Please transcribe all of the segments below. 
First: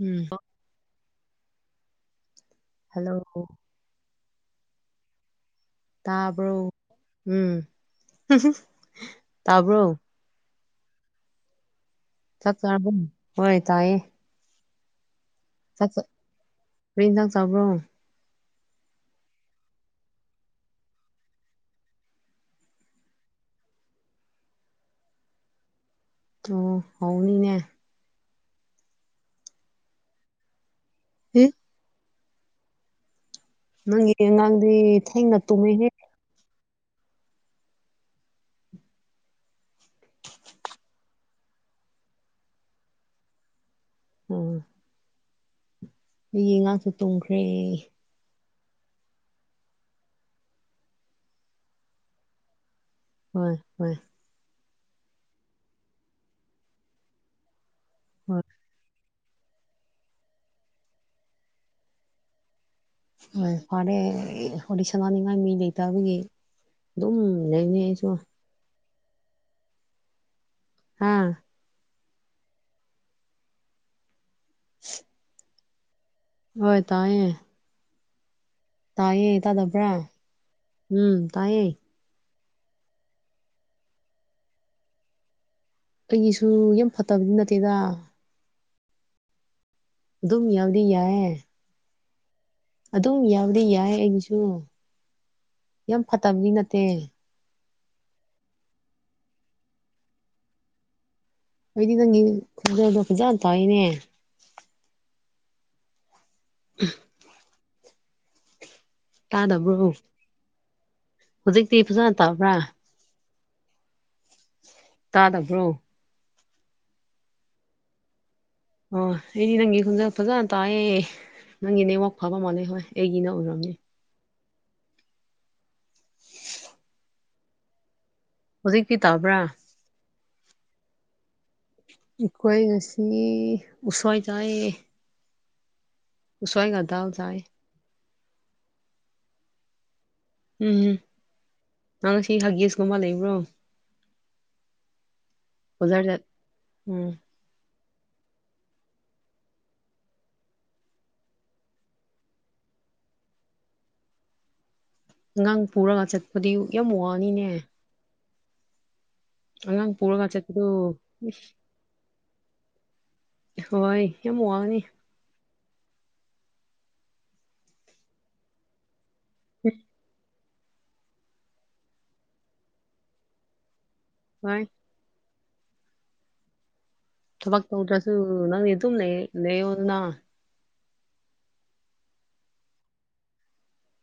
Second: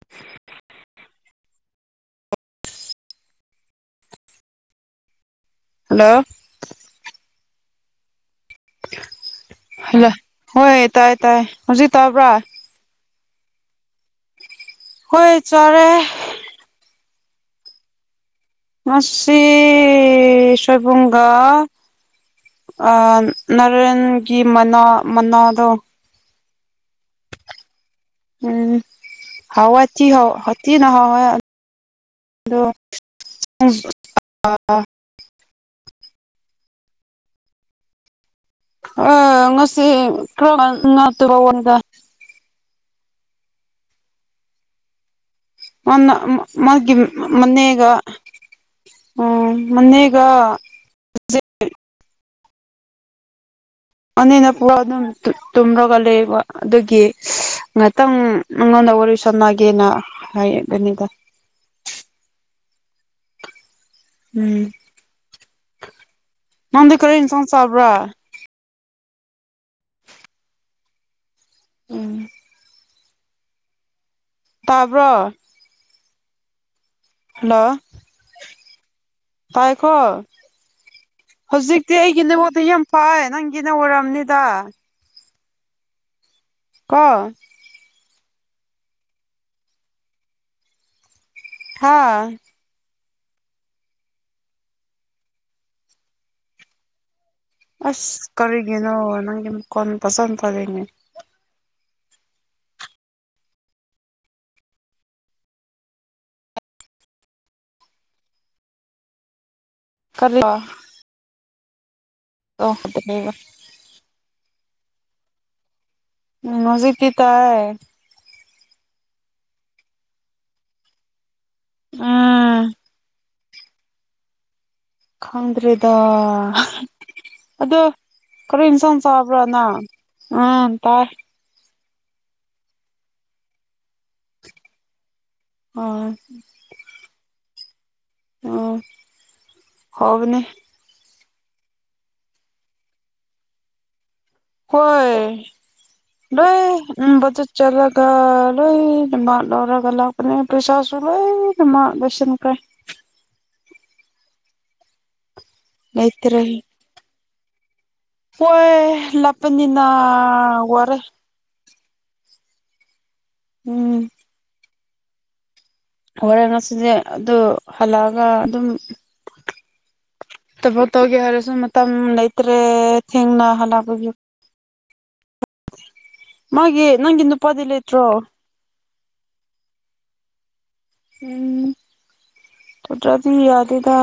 ꯎꯝ hello hello ꯇꯔꯕꯣ ꯎꯝ ꯇꯥꯕ꯭ꯔꯣ ꯍꯜꯂ ꯍꯣꯏ ꯇꯥꯏ ꯇꯥꯏ ꯍꯧꯖꯤꯛ ꯇꯥꯕ꯭ꯔꯥ ꯑꯣꯏ ꯇꯥꯌꯦ ꯍꯣꯏ ꯆꯔꯦ ꯀꯔꯤ ꯍꯤꯟꯖꯥꯡ ꯆꯕꯔꯣ ꯃꯁꯤꯁꯤ ꯁꯣꯏꯕꯨꯡꯒꯥ ꯅꯔꯦꯟꯒꯤ ꯃꯅꯥ ꯃꯅꯥꯗꯣ ꯇꯣ ꯍꯧꯅꯤꯅꯦ ꯎꯝ ꯍꯋꯥꯏ ꯇꯤ ꯇꯤꯅ ꯍꯋꯥꯏ ꯍꯦ ꯑꯗꯣ ꯑꯗꯨꯒꯤ ꯅꯪꯒꯤ ꯑꯉꯥꯡꯗꯤ ꯊꯦꯡꯅ ꯇꯨꯝꯉꯩꯍꯦ ꯑ ꯉꯁꯤ ꯀ꯭ꯔꯃ ꯅꯠꯇꯕꯎꯟꯗ ꯎꯝ ꯃꯅ ꯑꯩꯒꯤ ꯑꯉꯥꯡꯁꯨ ꯃꯥꯒꯤ ꯇꯨꯝꯈ꯭ꯔꯦ ꯃꯅꯦꯒ ꯎꯝ ꯃꯟꯅꯒ ꯍꯣꯏ ꯍꯣꯏ ꯑꯅꯤꯅ ꯄꯨ ꯑꯗꯨꯝ ꯇꯨꯝꯔꯒ ꯂꯩꯕ ꯑꯗꯨꯒꯤ ꯉꯍꯥꯛꯇꯪ ꯍꯣꯏ ꯅꯉꯣꯟꯗ ꯋꯥꯔꯤ ꯁꯥꯟꯅꯒꯦꯅ ꯍꯥꯏꯕꯅꯤꯗ ꯐꯔꯦ ꯎꯝ ꯍꯗꯤ ꯁꯅꯥꯅꯤꯡꯉꯥꯏ ꯃꯤ ꯂꯩꯇꯕꯒꯤ ꯅꯪꯗꯤ ꯑꯗꯨꯝ ꯀꯔꯤ ꯏꯟꯁꯥꯡ ꯂꯩꯅꯦ ꯆꯥꯕ꯭ꯔꯥ ꯑꯩꯁꯨ ꯍꯥꯥ ꯎꯝ ꯇꯥꯕ꯭ꯔꯣ ꯍꯣꯏ ꯇꯥꯏꯑꯌꯦꯦ ꯅ ꯇꯥꯏꯌꯦ ꯇꯥꯗꯕ꯭ꯔꯥ ꯎꯝ ꯇꯥꯏꯌꯦ ꯏꯦ ꯑꯩꯒꯤꯅꯦ ꯑꯣꯠꯇꯣ ꯌꯥꯝ ꯐꯩ ꯅꯪꯒꯤꯅ ꯑꯣꯏꯔꯝꯅꯤꯗ ꯑꯩꯒꯤꯁꯨ ꯌꯥꯝ ꯀꯣ ꯐꯠꯇꯕꯗꯤ ꯅꯠꯇꯦꯗ ꯑꯗꯨꯝ ꯌꯥꯎꯗꯤ ꯌꯥꯑꯦ ꯍꯥꯥ ꯑꯗꯨꯝ ꯌꯥꯕꯗꯤ ꯌꯥꯏ ꯑꯩꯒꯤꯁꯨ ꯌꯥꯝ ꯐꯠꯇꯕꯗꯤ ꯅꯠꯇꯦ ꯑꯁ ꯀꯔꯤꯒꯦꯅꯣ ꯅꯪꯒꯤ ꯀꯣꯟꯣꯟ ꯄꯁꯥꯟ ꯐꯔꯦꯡꯅꯦ ꯑꯩꯗꯤ ꯅꯪꯒꯤ ꯈꯗꯗꯣ ꯐꯖꯅ ꯇꯧꯏꯅꯦ [unintelligible] ꯇꯥꯟꯗꯕ꯭ꯔꯣ ꯀ [unintelligible] ꯍꯧꯖꯤꯛꯇꯤ ꯐꯖꯅ ꯇꯥꯕ꯭ꯔꯥ ꯕ [unintelligible] ꯇꯥꯗꯕ꯭ꯔꯣ ꯎꯝ ꯍꯧꯖꯤ ꯀ ꯇꯥꯏ ꯑꯣ ꯑꯦꯅꯤ ꯅꯪꯦ ꯈꯨꯖ ꯐꯖꯥ ꯇꯥꯌꯦ ꯅꯪꯒꯤ ꯅꯦꯋꯥꯛ ꯐꯕ ꯃꯥꯜꯂꯦ ꯎꯝ ꯍꯣꯏ ꯑꯩꯒꯤꯅ ꯎꯔꯝꯅꯤ ꯈꯥꯡꯗ꯭ꯔꯦꯗ ꯑꯗ ꯀꯔ ꯍꯧꯖꯤꯛꯇꯤ ꯏꯟꯁꯣꯟ ꯆꯕ ꯇꯥꯕ꯭ꯔꯥ ꯄꯨꯔꯅ ꯎꯝ ꯇꯥꯏ ꯑꯩꯈꯣꯏ ꯉꯁꯤ ꯎꯁꯣꯏ ꯇꯥꯏ ꯑꯣ ꯆꯣꯏꯒꯗꯇꯥ ꯍꯥꯎ ꯆꯥꯏ ꯎ ꯍꯣꯕꯅꯦ ꯎꯝꯝ ꯅꯪꯅ ꯁꯤ ꯍꯒꯦꯁꯀꯨꯝꯕ ꯂꯩꯕ꯭ꯔꯣ ꯍꯣꯏ ꯕꯖꯥꯔꯗ ꯂꯣꯏ ꯎꯝ ꯎꯔ ꯆꯠꯂꯒ ꯂꯣꯏꯅꯃꯠ ꯂꯧꯔꯒ ꯂꯥꯛꯄꯅꯦ ꯄꯩꯁꯥꯁꯨ ꯂꯣꯏꯅ ꯃꯥ ꯂꯣꯏꯁꯤꯟꯈ꯭ꯔꯦ ꯑꯉꯥꯡ ꯄꯨꯔꯒ ꯂꯩꯇ꯭ꯔꯦ ꯆꯠꯄꯗꯤ ꯌꯥꯝ ꯋꯥꯅꯤꯅꯦ ꯍꯣꯏꯦ ꯂꯄꯅꯤꯅ ꯑꯉꯥꯡ ꯄꯨꯔꯒ ꯆꯠꯄꯗꯨ ꯋꯥꯔ ꯎꯝ ꯍꯣꯏ ꯌꯥꯝ ꯋꯥꯡꯒꯅꯤ ꯍꯣꯔꯦꯟ ꯉꯁꯤꯁꯦ ꯑꯗꯨ ꯍꯜꯂꯛꯑꯒ ꯑꯗꯨꯝ ꯎꯝ ꯊꯕꯣ ꯇꯧꯒꯦ ꯍꯥꯏꯔꯁꯨ ꯃꯇꯝ ꯂꯩꯇ꯭ꯔꯦ ꯊꯦꯡꯅ ꯍꯜꯂꯛꯄꯒꯤ ꯍ ꯃꯥꯦ ꯅꯪ ꯊꯕ ꯇꯧꯗ꯭ꯔꯁꯨ ꯅꯪ ꯅ ꯑꯗꯨ ꯅ ꯂꯩ ꯑꯣꯅ ꯎꯝ ꯊꯇꯥꯕꯤ ꯌꯥꯗꯦꯗ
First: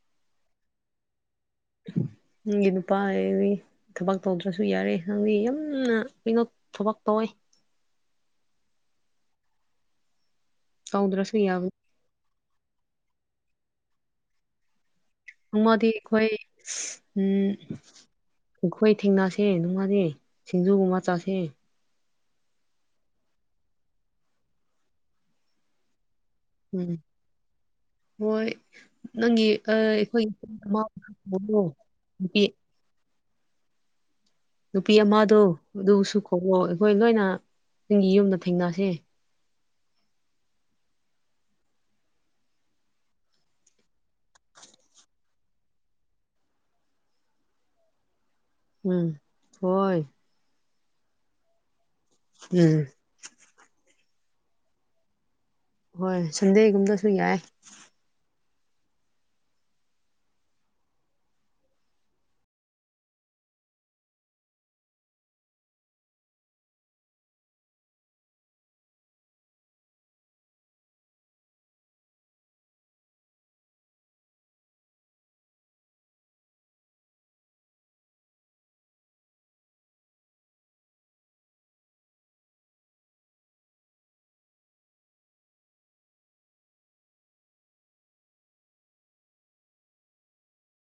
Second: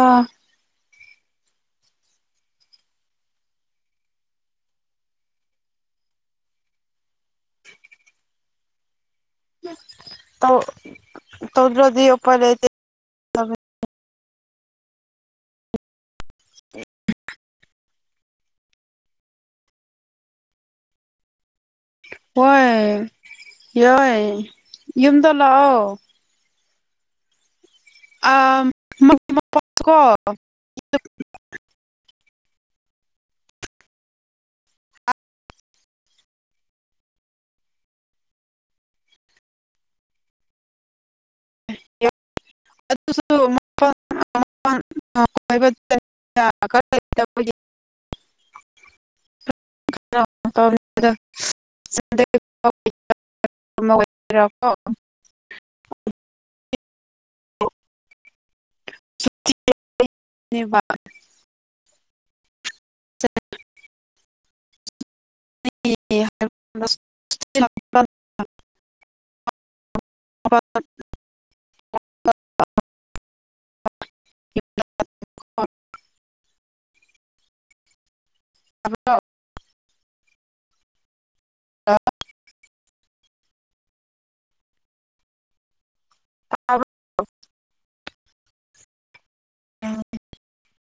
ꯅꯪꯒ ꯅꯨꯄꯥ ꯍꯥꯏꯕꯤ ꯊꯕꯛ ꯇꯧꯗ꯭ꯔꯁꯨ ꯌꯥꯔꯦ ꯈꯪꯗꯤꯦ ꯌꯥꯝꯅ ꯀꯩꯅꯣ ꯊꯕꯛ ꯇꯧꯋꯦ ꯇꯧ ꯇꯧꯗ꯭ꯔꯁꯨ ꯌꯥꯕꯅꯤ ꯇꯧꯗ꯭ꯔꯗꯤꯄꯔ ꯂꯩ ꯎꯃꯗꯤ ꯑꯩꯈꯣꯏ ꯎꯝ ꯑꯈꯣꯏ ꯊꯦꯡꯅꯁꯦ ꯅꯨꯡꯉꯥꯗꯤ ꯁꯤꯡꯖꯨꯒꯨꯝꯕ ꯆꯁꯦ ꯍꯣꯏ ꯌꯥꯏꯑꯦ ꯌꯨꯝꯗ ꯂꯥꯛꯑꯣ꯫ ꯎꯝ ꯍꯣꯏ ꯑꯥ ꯅꯪꯒꯤ ꯑ ꯀꯣ ꯑꯈꯣꯏꯒꯤ [unintelligible] ꯅꯨꯄꯤ ꯑꯃꯗꯣ ꯑꯗꯨꯁꯨ ꯈꯣꯡꯂꯑꯣ ꯑꯈꯣꯏ ꯂꯣꯏꯅ ꯅꯤꯡꯒꯤ ꯌꯨꯝꯗ ꯊꯦꯡꯅꯁꯦ꯫ ꯑꯗꯨꯁꯨ [unintelligible] [unintelligible] ꯎꯝ ꯍꯣꯏ [unintelligible] ꯎꯝ [unintelligible] ꯑꯣꯏꯀꯣ ꯍꯣꯏ ꯁꯟꯗꯦꯒꯨꯝꯗ ꯑꯗꯨ ꯌꯥꯏ [unintelligible] ꯆꯠ [unintelligible] [unintelligible] [unintelligible] ꯑ [unintelligible] [unintelligible] ꯑ [unintelligible] ꯑꯥ [unintelligible] [unintelligible] [unintelligible]